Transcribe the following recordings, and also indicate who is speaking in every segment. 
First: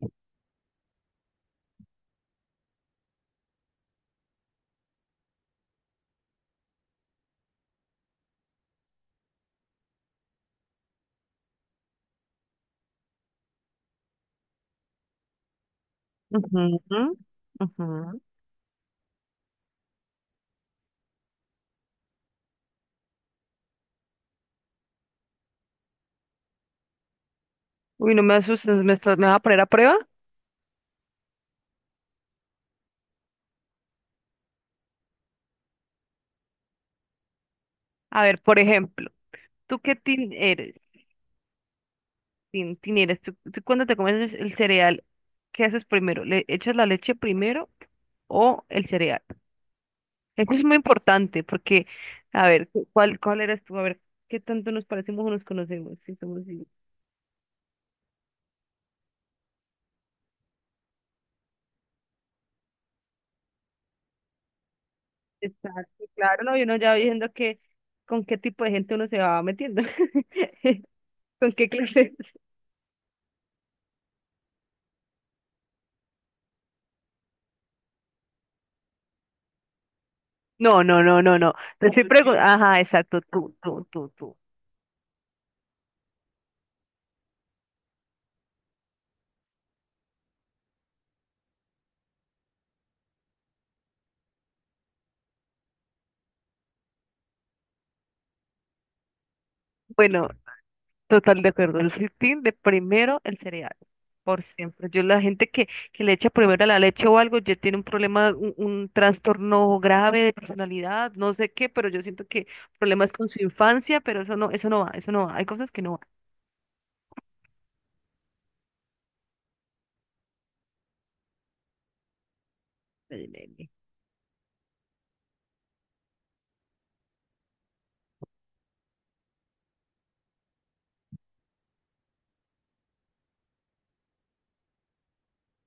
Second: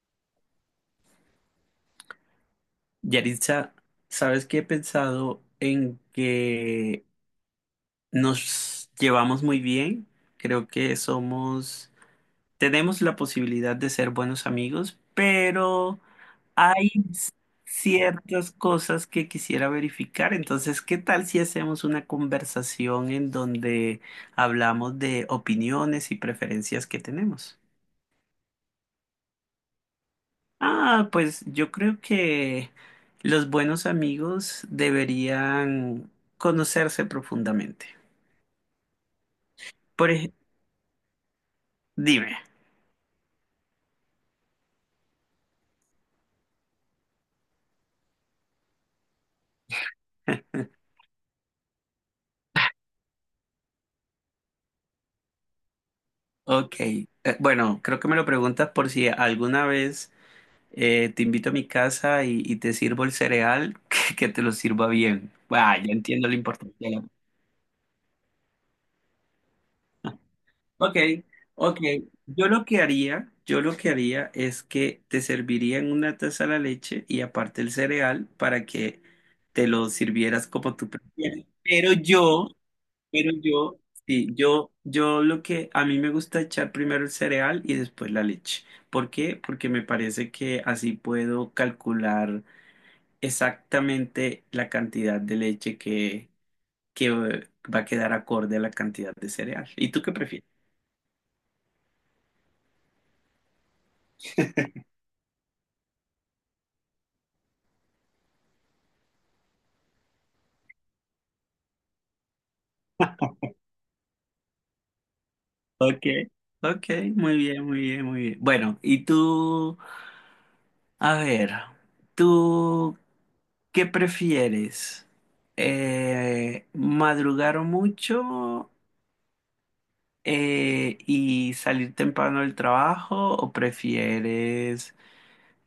Speaker 1: Ujú,
Speaker 2: Yaritza, ¿sabes qué he pensado en que nos llevamos muy bien? Creo que somos, tenemos la posibilidad de ser buenos amigos, pero hay
Speaker 1: ujú.
Speaker 2: ciertas cosas que quisiera verificar. Entonces, ¿qué tal si hacemos una conversación en donde hablamos de opiniones y preferencias que tenemos?
Speaker 1: Uy, no me asustes, me vas a poner a prueba.
Speaker 2: Ah, pues yo creo que los buenos amigos deberían conocerse profundamente.
Speaker 1: A ver, por ejemplo, ¿tú qué
Speaker 2: Por
Speaker 1: tin
Speaker 2: ejemplo,
Speaker 1: eres?
Speaker 2: dime.
Speaker 1: Tin, tin eres. ¿Tú cuando te comes el cereal, qué haces primero? ¿Le echas la leche primero o el cereal? Eso es muy importante porque, a ver, ¿Cuál eres tú? A ver, ¿qué tanto nos parecemos o nos conocemos? Si somos...
Speaker 2: Ok, bueno, creo que me lo preguntas por si alguna vez te invito a mi casa y te sirvo el cereal, que te lo sirva bien. Ah, ya
Speaker 1: Exacto,
Speaker 2: entiendo la
Speaker 1: claro, no, y uno ya va
Speaker 2: importancia.
Speaker 1: viendo que con qué tipo de gente uno se va metiendo,
Speaker 2: Ok,
Speaker 1: con qué
Speaker 2: ok.
Speaker 1: clase.
Speaker 2: Yo lo que haría es que te serviría en una taza la leche y aparte el cereal para que te lo sirvieras como
Speaker 1: No,
Speaker 2: tú
Speaker 1: no, no, no,
Speaker 2: prefieras.
Speaker 1: no. Te
Speaker 2: Pero
Speaker 1: estoy
Speaker 2: yo,
Speaker 1: preguntando, ajá, exacto,
Speaker 2: pero
Speaker 1: tú,
Speaker 2: yo,
Speaker 1: tú, tú,
Speaker 2: sí,
Speaker 1: tú.
Speaker 2: yo lo que a mí me gusta echar primero el cereal y después la leche. ¿Por qué? Porque me parece que así puedo calcular exactamente la cantidad de leche que va a quedar acorde a la cantidad de cereal. ¿Y tú qué
Speaker 1: Bueno,
Speaker 2: prefieres?
Speaker 1: total de acuerdo. El sitín de primero el cereal, por siempre. Yo la gente que le echa primero la leche o algo, ya tiene un problema, un trastorno grave de personalidad, no sé qué, pero yo siento que problemas con su infancia, pero eso no va, eso no va. Hay cosas que no
Speaker 2: Ok, ok, muy bien, muy bien, muy bien. Bueno, y tú, a ver, ¿tú
Speaker 1: van.
Speaker 2: qué prefieres? ¿Madrugar mucho y salir temprano del trabajo o prefieres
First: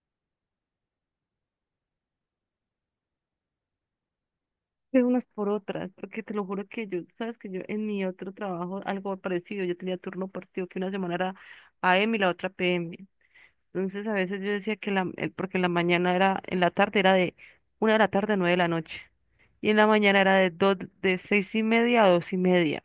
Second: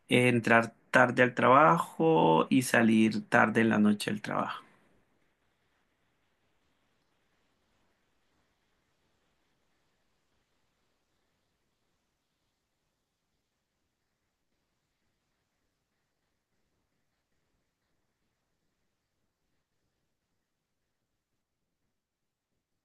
Speaker 2: entrar tarde al trabajo y salir tarde en la noche del trabajo?
Speaker 1: De unas por otras, porque te lo juro que yo, sabes que yo en mi otro trabajo, algo parecido, yo tenía turno partido, que una semana era a.m. y la otra p.m. Entonces a veces yo decía que porque en la mañana era, en la tarde era de 1 de la tarde a 9 de la noche, y en la mañana era de 6:30 a 2:30.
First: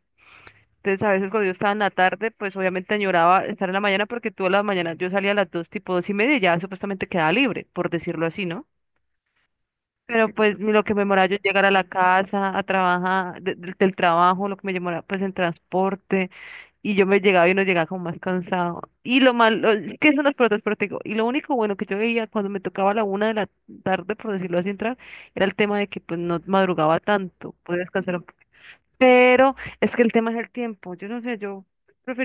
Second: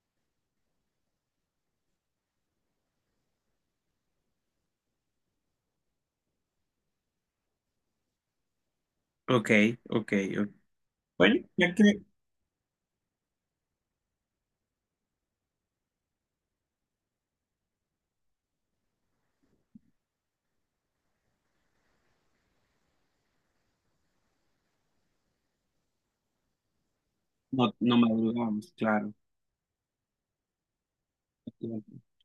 Speaker 1: Entonces a veces cuando yo estaba en la tarde, pues obviamente añoraba estar en la mañana porque tú a la mañana yo salía a las dos, tipo 2:30 y ya supuestamente quedaba libre, por decirlo así, ¿no?
Speaker 2: Ok, ok,
Speaker 1: Pero
Speaker 2: ok.
Speaker 1: pues lo que me demoraba yo en
Speaker 2: Bueno,
Speaker 1: llegar a
Speaker 2: ya que
Speaker 1: la casa, a trabajar, del trabajo, lo que me demoraba pues en transporte, y yo me llegaba y no llegaba como más cansado. Y lo malo, es que son las pelotas, pero te digo, y lo único bueno que yo veía cuando me tocaba a la 1 de la tarde, por decirlo así, entrar, era el tema de que pues no madrugaba tanto,
Speaker 2: no,
Speaker 1: podía
Speaker 2: no
Speaker 1: descansar un poco.
Speaker 2: madrugamos, claro.
Speaker 1: Pero es que el tema es el tiempo, yo no sé, yo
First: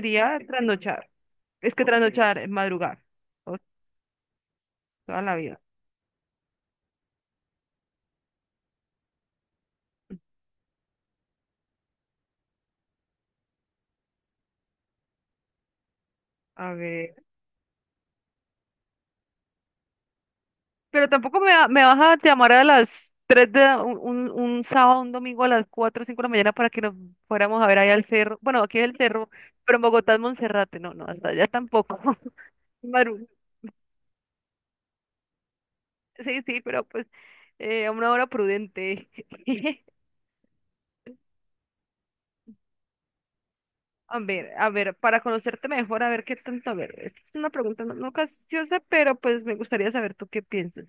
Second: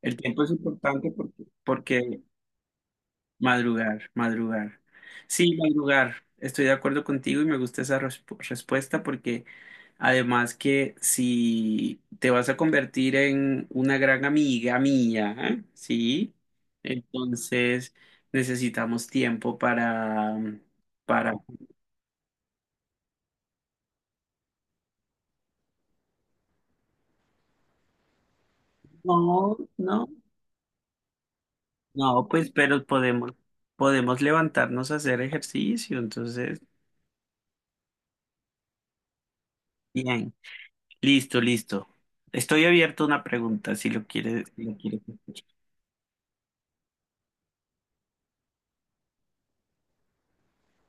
Speaker 2: El tiempo es
Speaker 1: trasnochar,
Speaker 2: importante
Speaker 1: es que
Speaker 2: porque
Speaker 1: trasnochar es madrugar, o-
Speaker 2: madrugar, madrugar.
Speaker 1: toda la
Speaker 2: Sí,
Speaker 1: vida.
Speaker 2: madrugar. Estoy de acuerdo contigo y me gusta esa respuesta porque además que si te vas a convertir en una gran amiga mía, ¿eh? ¿Sí?
Speaker 1: A ver.
Speaker 2: Entonces necesitamos tiempo para,
Speaker 1: Pero
Speaker 2: para...
Speaker 1: tampoco me vas a llamar a las 3 de la- un sábado, un domingo a las 4 o 5 de la mañana para que nos fuéramos a ver ahí al cerro. Bueno, aquí es el cerro,
Speaker 2: No,
Speaker 1: pero en
Speaker 2: no,
Speaker 1: Bogotá es Monserrate. No, no, hasta allá tampoco.
Speaker 2: no, pues pero
Speaker 1: Maru-
Speaker 2: podemos, podemos levantarnos a hacer ejercicio,
Speaker 1: Sí, sí,
Speaker 2: entonces,
Speaker 1: pero pues a una hora prudente.
Speaker 2: bien. Listo, listo. Estoy abierto a una pregunta si lo quieres, si
Speaker 1: A
Speaker 2: lo
Speaker 1: ver,
Speaker 2: quieres
Speaker 1: para
Speaker 2: escuchar.
Speaker 1: conocerte mejor, a ver qué tanto. A ver, esta es una pregunta no capciosa, pero pues me gustaría saber tú qué piensas.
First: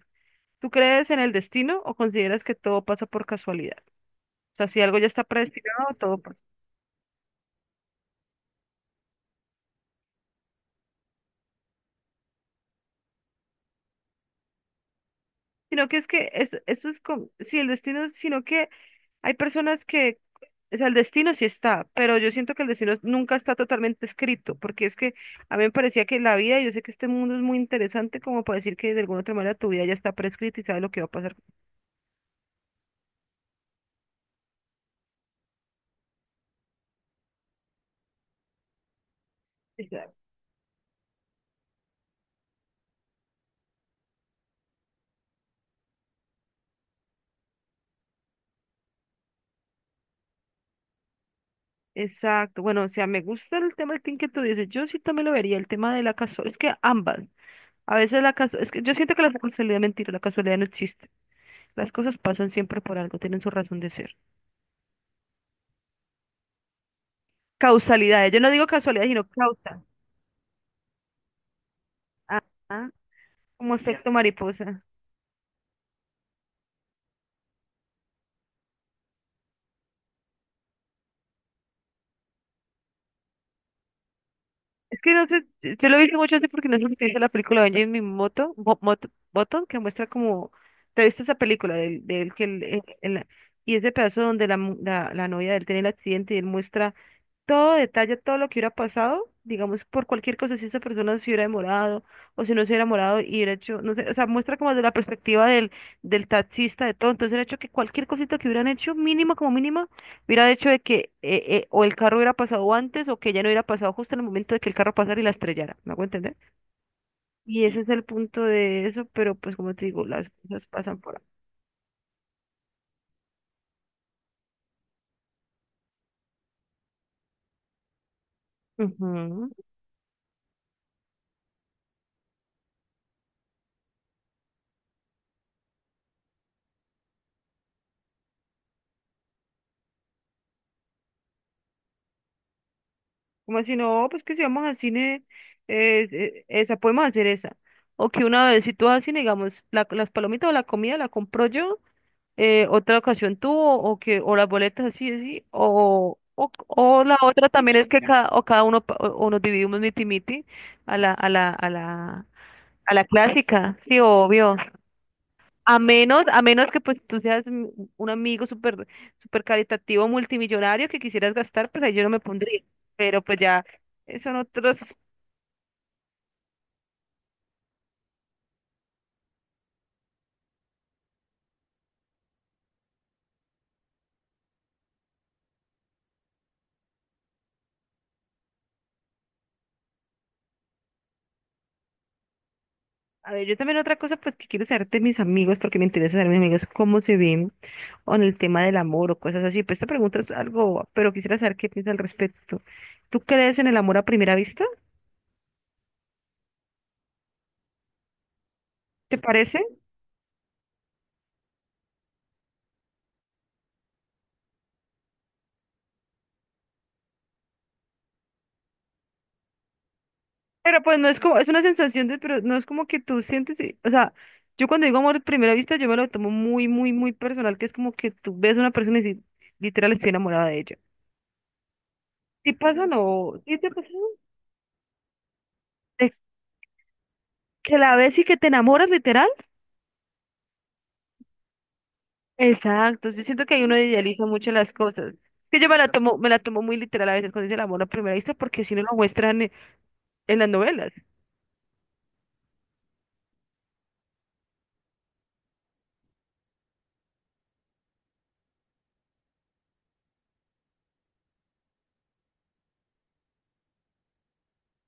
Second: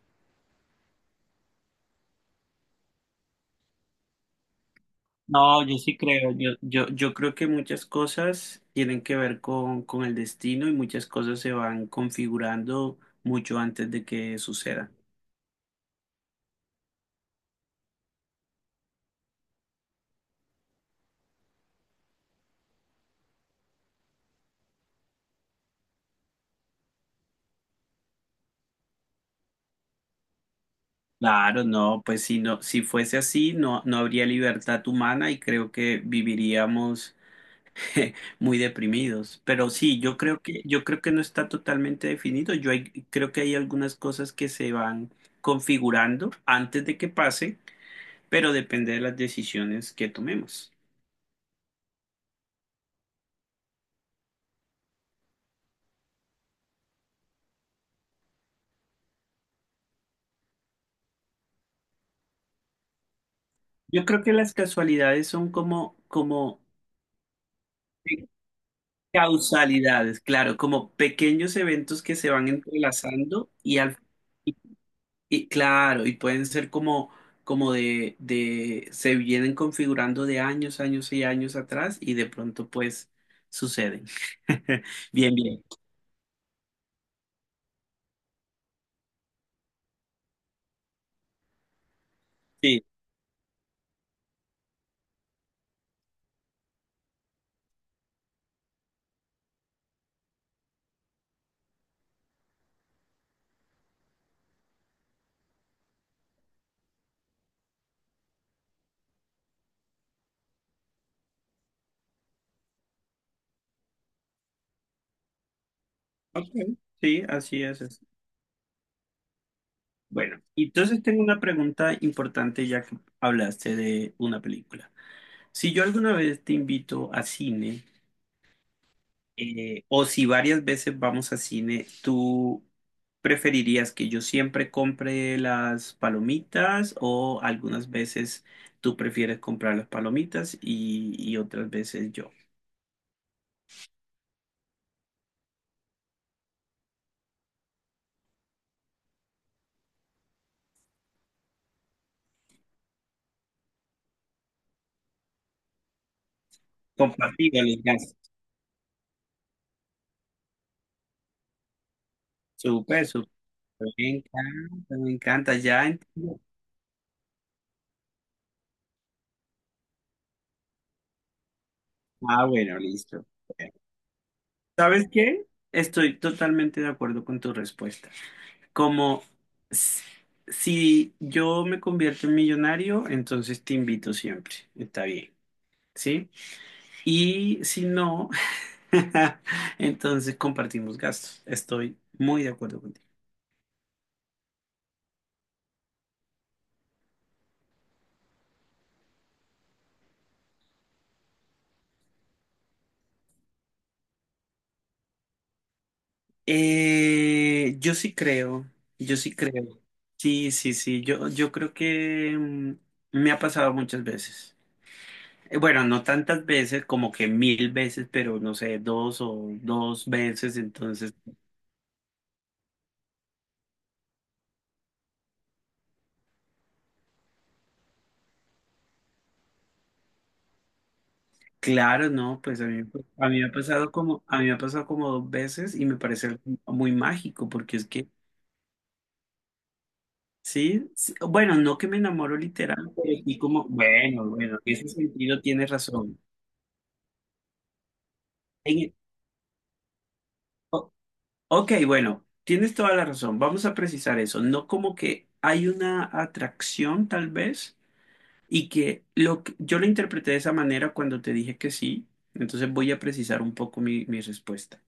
Speaker 1: ¿Tú crees en el destino o consideras que todo pasa por casualidad? O sea, si algo ya está
Speaker 2: No, yo
Speaker 1: predestinado,
Speaker 2: sí
Speaker 1: todo.
Speaker 2: creo, yo creo que muchas cosas tienen que ver con el destino y muchas cosas se van configurando mucho antes de que suceda.
Speaker 1: Sino que es, esto es como, sí, el destino, sino que hay personas que, o sea, el destino sí está, pero yo siento que el destino nunca está totalmente escrito, porque es que a mí me parecía que la vida, y yo sé que este mundo es muy interesante como para decir que de alguna otra manera tu vida ya está prescrita y sabes lo que va a pasar.
Speaker 2: Claro, no, pues si no, si fuese así, no, no habría libertad humana y creo que viviríamos muy deprimidos. Pero sí,
Speaker 1: Exacto,
Speaker 2: yo creo que no está totalmente definido. Creo que hay algunas cosas que se van configurando antes de que pase, pero depende de las decisiones que tomemos.
Speaker 1: exacto. Bueno, o sea, me gusta el tema del que tú dices, yo sí también lo vería, el tema de la casualidad, es que ambas, a veces la casualidad, es que yo siento que la casualidad es mentira, la casualidad no existe, las cosas pasan siempre por algo, tienen su razón de
Speaker 2: Yo
Speaker 1: ser.
Speaker 2: creo que las casualidades son como pe-
Speaker 1: Causalidades. Yo no digo casualidades, sino causa.
Speaker 2: causalidades, claro, como pequeños eventos que se
Speaker 1: Ah,
Speaker 2: van
Speaker 1: ah,
Speaker 2: entrelazando
Speaker 1: como
Speaker 2: y al.
Speaker 1: efecto
Speaker 2: y,
Speaker 1: mariposa.
Speaker 2: y claro, y pueden ser como, como se vienen configurando de años, años y años atrás y de pronto pues suceden.
Speaker 1: Es que no
Speaker 2: Bien,
Speaker 1: sé,
Speaker 2: bien.
Speaker 1: yo lo he visto mucho así porque no sé si te viste la película de Jimmy Moto, Button, que muestra como, te has visto esa película del que
Speaker 2: Sí.
Speaker 1: y ese pedazo donde la novia de él tiene el accidente y él muestra todo detalle, todo lo que hubiera pasado, digamos, por cualquier cosa, si esa persona se hubiera demorado o si no se hubiera demorado y hubiera hecho, no sé, o sea, muestra como desde la perspectiva del taxista, de todo, entonces el hecho que cualquier cosita que hubieran hecho, mínima como mínima, hubiera hecho de que o el carro hubiera pasado antes o que ya no hubiera pasado justo en el momento de que el carro pasara y la estrellara, ¿me hago entender?
Speaker 2: Ok. Sí, así
Speaker 1: Y ese
Speaker 2: es.
Speaker 1: es el
Speaker 2: Así.
Speaker 1: punto de eso, pero pues como te digo, las
Speaker 2: Bueno,
Speaker 1: cosas pasan
Speaker 2: entonces
Speaker 1: por
Speaker 2: tengo una pregunta importante ya que hablaste de una película. Si yo alguna vez te invito a cine,
Speaker 1: ahí.
Speaker 2: O si varias veces vamos a cine, ¿tú preferirías que yo siempre compre las palomitas o algunas veces tú prefieres comprar las palomitas y otras veces yo?
Speaker 1: Como si no, pues que si vamos al cine, esa, podemos hacer esa. O que una vez, si tú vas al cine, digamos, las palomitas o la comida la compro yo, otra ocasión tú, o, que, o las boletas así, así, o la otra
Speaker 2: Compartido
Speaker 1: también
Speaker 2: los
Speaker 1: es que
Speaker 2: gastos.
Speaker 1: cada, o cada uno, o nos dividimos miti miti a la, a la
Speaker 2: Súper, súper.
Speaker 1: clásica, sí,
Speaker 2: Me
Speaker 1: obvio.
Speaker 2: encanta, me encanta. Ya entiendo.
Speaker 1: A menos que pues tú seas un amigo súper súper caritativo multimillonario que quisieras gastar, pues ahí yo no me
Speaker 2: Ah,
Speaker 1: pondría.
Speaker 2: bueno,
Speaker 1: Pero
Speaker 2: listo.
Speaker 1: pues ya
Speaker 2: Bueno,
Speaker 1: son otros.
Speaker 2: ¿sabes qué? Estoy totalmente de acuerdo con tu respuesta. Como s- si yo me convierto en millonario, entonces te invito siempre. Está bien, ¿sí? Y si no, entonces compartimos gastos. Estoy muy de acuerdo contigo.
Speaker 1: A ver, yo también otra cosa pues que quiero saber de mis amigos, porque me interesa saber de mis amigos cómo se ven o en el tema del amor o cosas así. Pues esta pregunta es algo, pero quisiera saber qué piensas al respecto. ¿Tú crees en el amor a primera vista?
Speaker 2: Yo sí creo,
Speaker 1: ¿Te
Speaker 2: yo sí
Speaker 1: parece?
Speaker 2: creo. Sí, sí, sí. Yo creo que me ha pasado muchas veces. Bueno, no tantas veces, como que mil veces, pero no sé, dos o dos veces.
Speaker 1: Pero pues no
Speaker 2: Entonces.
Speaker 1: es como, es una sensación de, pero no es como que tú sientes, o sea, yo cuando digo amor a primera vista, yo me lo tomo muy, muy, muy personal, que es como que tú ves a una persona y dices, literal estoy enamorada de ella.
Speaker 2: Claro, no,
Speaker 1: ¿Sí
Speaker 2: pues
Speaker 1: pasa o
Speaker 2: a mí
Speaker 1: no?
Speaker 2: me ha
Speaker 1: ¿Sí te pasa?
Speaker 2: pasado como, a mí me ha pasado como dos veces y me
Speaker 1: ¿De
Speaker 2: parece algo muy mágico,
Speaker 1: que
Speaker 2: porque es
Speaker 1: la
Speaker 2: que,
Speaker 1: ves y que te enamoras literal?
Speaker 2: sí, sí, bueno, no que me enamoro literal,
Speaker 1: Exacto,
Speaker 2: pero
Speaker 1: yo
Speaker 2: sí
Speaker 1: siento que ahí
Speaker 2: como,
Speaker 1: uno idealiza
Speaker 2: bueno,
Speaker 1: mucho
Speaker 2: bueno,
Speaker 1: las
Speaker 2: en ese
Speaker 1: cosas.
Speaker 2: sentido
Speaker 1: Que yo
Speaker 2: tienes
Speaker 1: me la tomo,
Speaker 2: razón.
Speaker 1: me la tomo muy literal a veces cuando dice el amor a primera vista, porque si
Speaker 2: En-
Speaker 1: no lo
Speaker 2: e,
Speaker 1: muestran en, las
Speaker 2: o-
Speaker 1: novelas.
Speaker 2: ok, bueno, tienes toda la razón, vamos a precisar eso, no como que hay una atracción tal vez y que yo lo interpreté de esa manera cuando te dije que sí, entonces voy a precisar un poco mi respuesta.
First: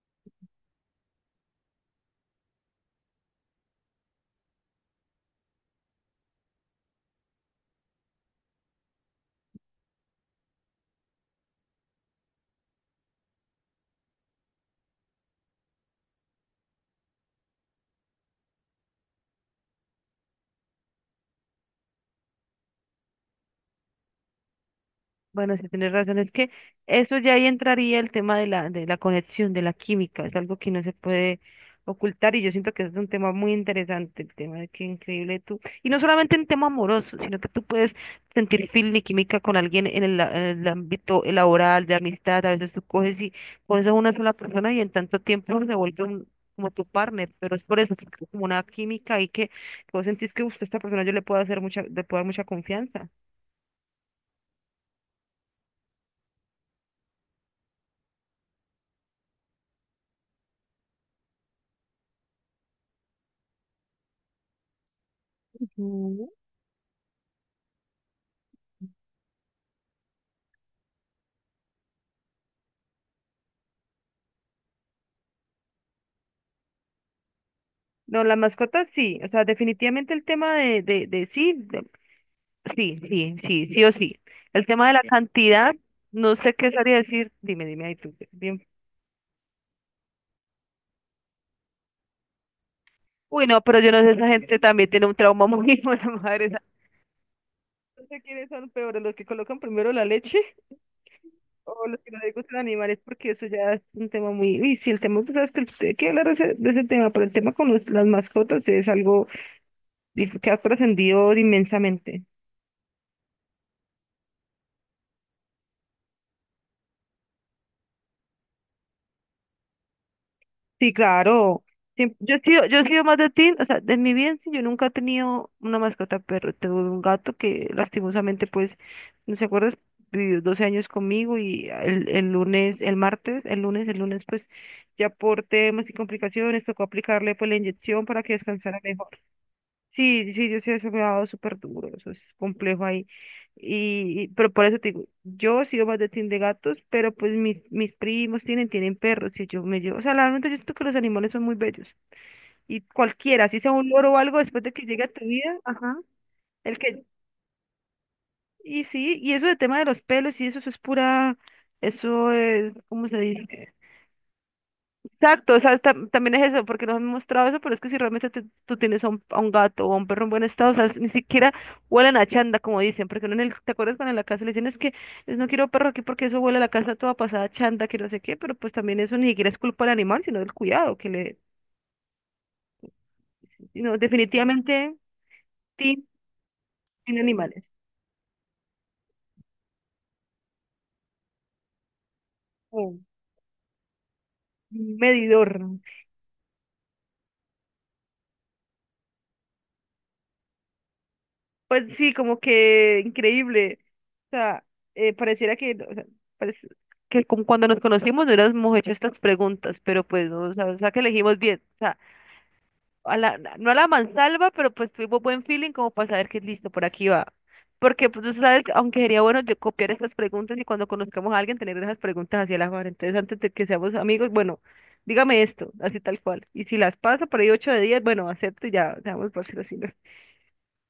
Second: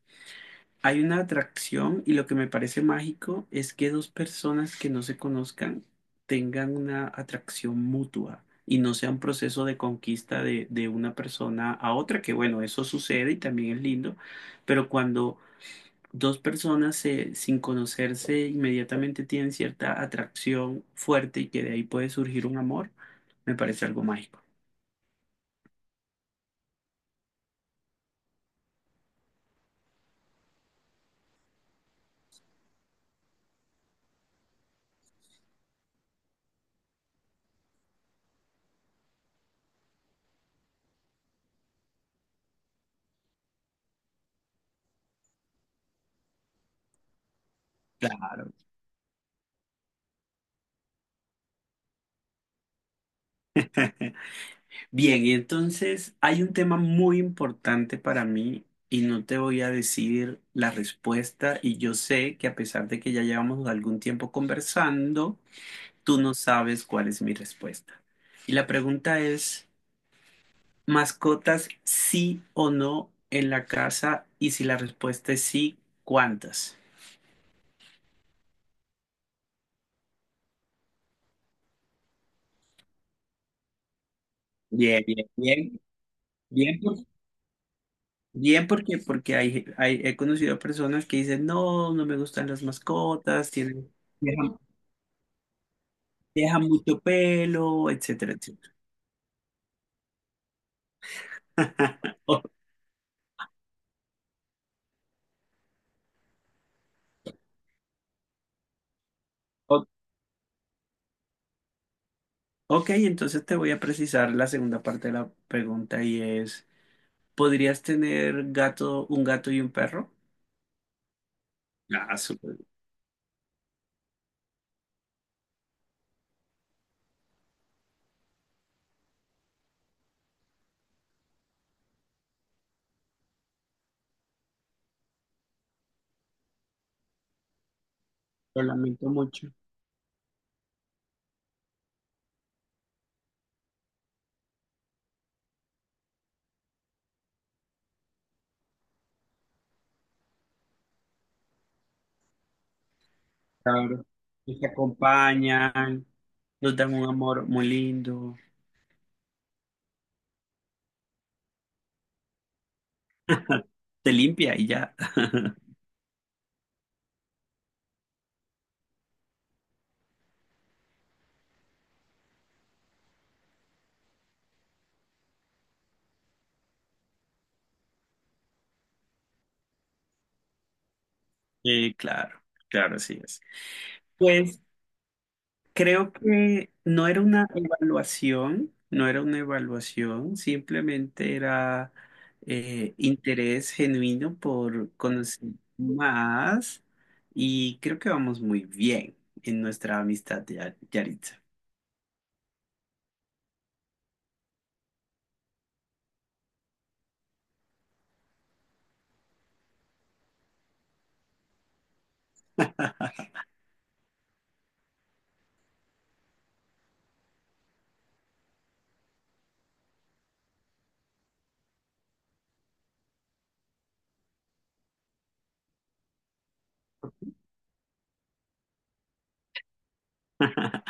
Speaker 2: Hay una atracción y lo que me parece mágico es que dos personas que no se conozcan tengan una atracción mutua y no sea un proceso de conquista de una persona a otra, que bueno, eso sucede y también es lindo, pero cuando dos personas sin conocerse inmediatamente tienen cierta atracción fuerte y que de ahí puede surgir un amor, me parece algo mágico.
Speaker 1: Bueno, sí, tienes razón. Es que eso ya ahí entraría el tema de la conexión, de la química. Es algo que no se puede ocultar y yo siento que es un tema muy interesante, el tema de que increíble tú. Y no solamente en tema amoroso, sino que tú puedes sentir feeling y química con alguien en el ámbito laboral, de amistad. A veces tú coges y conoces a una sola persona y en tanto tiempo se vuelve como tu partner, pero es por eso, que es como una química y que vos sentís que "Uf, esta persona yo le puedo hacer mucha, le puedo dar mucha confianza".
Speaker 2: Bien, y entonces hay un tema muy importante para mí y no te voy a decir la respuesta y yo sé que a pesar de que ya llevamos algún tiempo conversando, tú
Speaker 1: Ujú.
Speaker 2: no sabes cuál es mi respuesta. Y la pregunta es, ¿mascotas sí o no en la casa? Y si la respuesta es sí, ¿cuántas?
Speaker 1: No, las mascotas sí, o sea, definitivamente el tema de, de sí, sí, sí, sí, sí o sí. El tema de la
Speaker 2: Bien, bien,
Speaker 1: cantidad,
Speaker 2: bien,
Speaker 1: no sé qué
Speaker 2: bien,
Speaker 1: sabría decir, dime, dime ahí tú. Bien.
Speaker 2: bien porque, porque he conocido a personas que dicen, no, no me gustan las
Speaker 1: Uy,
Speaker 2: mascotas,
Speaker 1: no, pero yo
Speaker 2: tienen...
Speaker 1: no sé, esa gente también tiene un trauma muy hijo la madre.
Speaker 2: deja mucho pelo,
Speaker 1: No sé
Speaker 2: etcétera,
Speaker 1: quiénes son
Speaker 2: etcétera.
Speaker 1: peores, los que colocan primero la leche o los que no les
Speaker 2: O-
Speaker 1: gustan animales, porque eso ya es un tema muy... Y sí, el tema, tú sabes que hay que hablar de ese tema, pero el tema con las mascotas es algo
Speaker 2: o-
Speaker 1: que ha trascendido inmensamente.
Speaker 2: ok, entonces te voy a precisar la segunda parte de la pregunta y es, ¿podrías tener gato, un gato y un perro?
Speaker 1: Sí, claro.
Speaker 2: Ah,
Speaker 1: Yo he
Speaker 2: súper.
Speaker 1: sido, yo he sido más de ti, o sea, de mi bien, sí, yo nunca he tenido una mascota perro, tuve un gato que lastimosamente, pues, no se acuerdas, vivió 12 años conmigo y el lunes, el martes, el lunes, pues, ya por temas y complicaciones tocó aplicarle, pues, la inyección para que
Speaker 2: Lo
Speaker 1: descansara
Speaker 2: lamento
Speaker 1: mejor.
Speaker 2: mucho.
Speaker 1: Sí, sí, yo sí eso me ha dado súper duro, eso es complejo ahí. Pero por eso te digo, yo sigo más de team de gatos, pero pues mis primos tienen perros y yo me llevo, o sea, realmente yo siento que los animales son muy bellos. Y cualquiera, si sea un
Speaker 2: Claro.
Speaker 1: loro o algo, después
Speaker 2: Nos
Speaker 1: de que llegue a tu vida, ajá,
Speaker 2: acompañan, nos
Speaker 1: el
Speaker 2: dan
Speaker 1: que,
Speaker 2: un amor muy lindo.
Speaker 1: y sí, y eso de tema de los pelos y eso es pura, eso es, ¿cómo se dice?
Speaker 2: Te limpia y ya.
Speaker 1: Exacto, o sea, también es eso, porque nos han mostrado eso, pero es que si realmente tú tienes a un gato o a un perro en buen estado, o sea, ni siquiera huelen a chanda, como dicen, porque uno en el, ¿te acuerdas cuando en la casa le dicen es que es, no quiero perro aquí porque eso huele a la casa toda pasada a chanda, que no sé qué, pero pues también eso ni siquiera es culpa del animal, sino del cuidado, que le,
Speaker 2: Claro, claro, así es.
Speaker 1: no,
Speaker 2: Pues
Speaker 1: definitivamente sí,
Speaker 2: creo que no
Speaker 1: en
Speaker 2: era una
Speaker 1: animales,
Speaker 2: evaluación, no era una evaluación, simplemente era
Speaker 1: como
Speaker 2: interés genuino por
Speaker 1: un medidor.
Speaker 2: conocer más y creo que vamos muy bien en nuestra amistad, Yaritza.
Speaker 1: Pues sí, como que increíble. O sea, pareciera que, no, o sea, parece- que como cuando nos conocimos no hubiéramos hecho estas preguntas, pero pues, no, o sea, que elegimos bien. O sea, no a la mansalva, pero pues tuvimos buen feeling como para saber que listo, por aquí va. Porque, pues, tú sabes, aunque sería bueno yo copiar estas preguntas y cuando conozcamos a alguien tener esas preguntas hacia la mano. Entonces, antes de que seamos amigos, bueno, dígame esto, así tal cual. Y si las pasa por ahí 8 de 10, bueno, acepto y ya, seamos por ser así. ¿No?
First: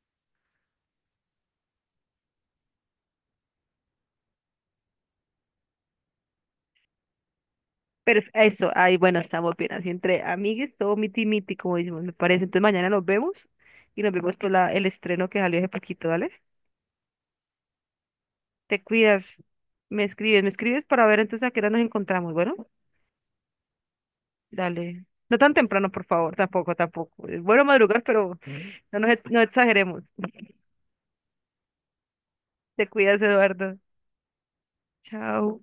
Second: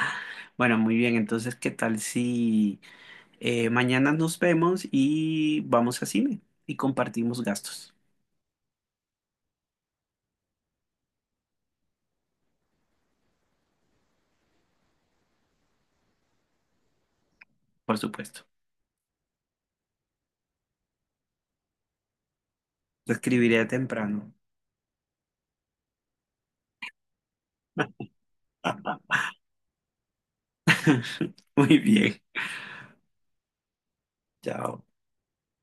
Speaker 2: Bueno, muy bien, entonces, ¿qué tal si mañana nos vemos y vamos a cine y compartimos gastos,
Speaker 1: Pero eso, ahí bueno, estamos bien, así entre amigues, todo miti miti, como decimos, me parece. Entonces mañana nos vemos y nos vemos por la, el estreno que salió hace poquito, dale.
Speaker 2: por supuesto?
Speaker 1: Te cuidas, me escribes para ver entonces a qué hora nos encontramos, bueno,
Speaker 2: Te escribiré temprano.
Speaker 1: dale. No tan temprano, por favor, tampoco, tampoco. Es bueno madrugar, pero no exageremos.
Speaker 2: Muy bien,
Speaker 1: Te cuidas, Eduardo.
Speaker 2: chao.
Speaker 1: Chao.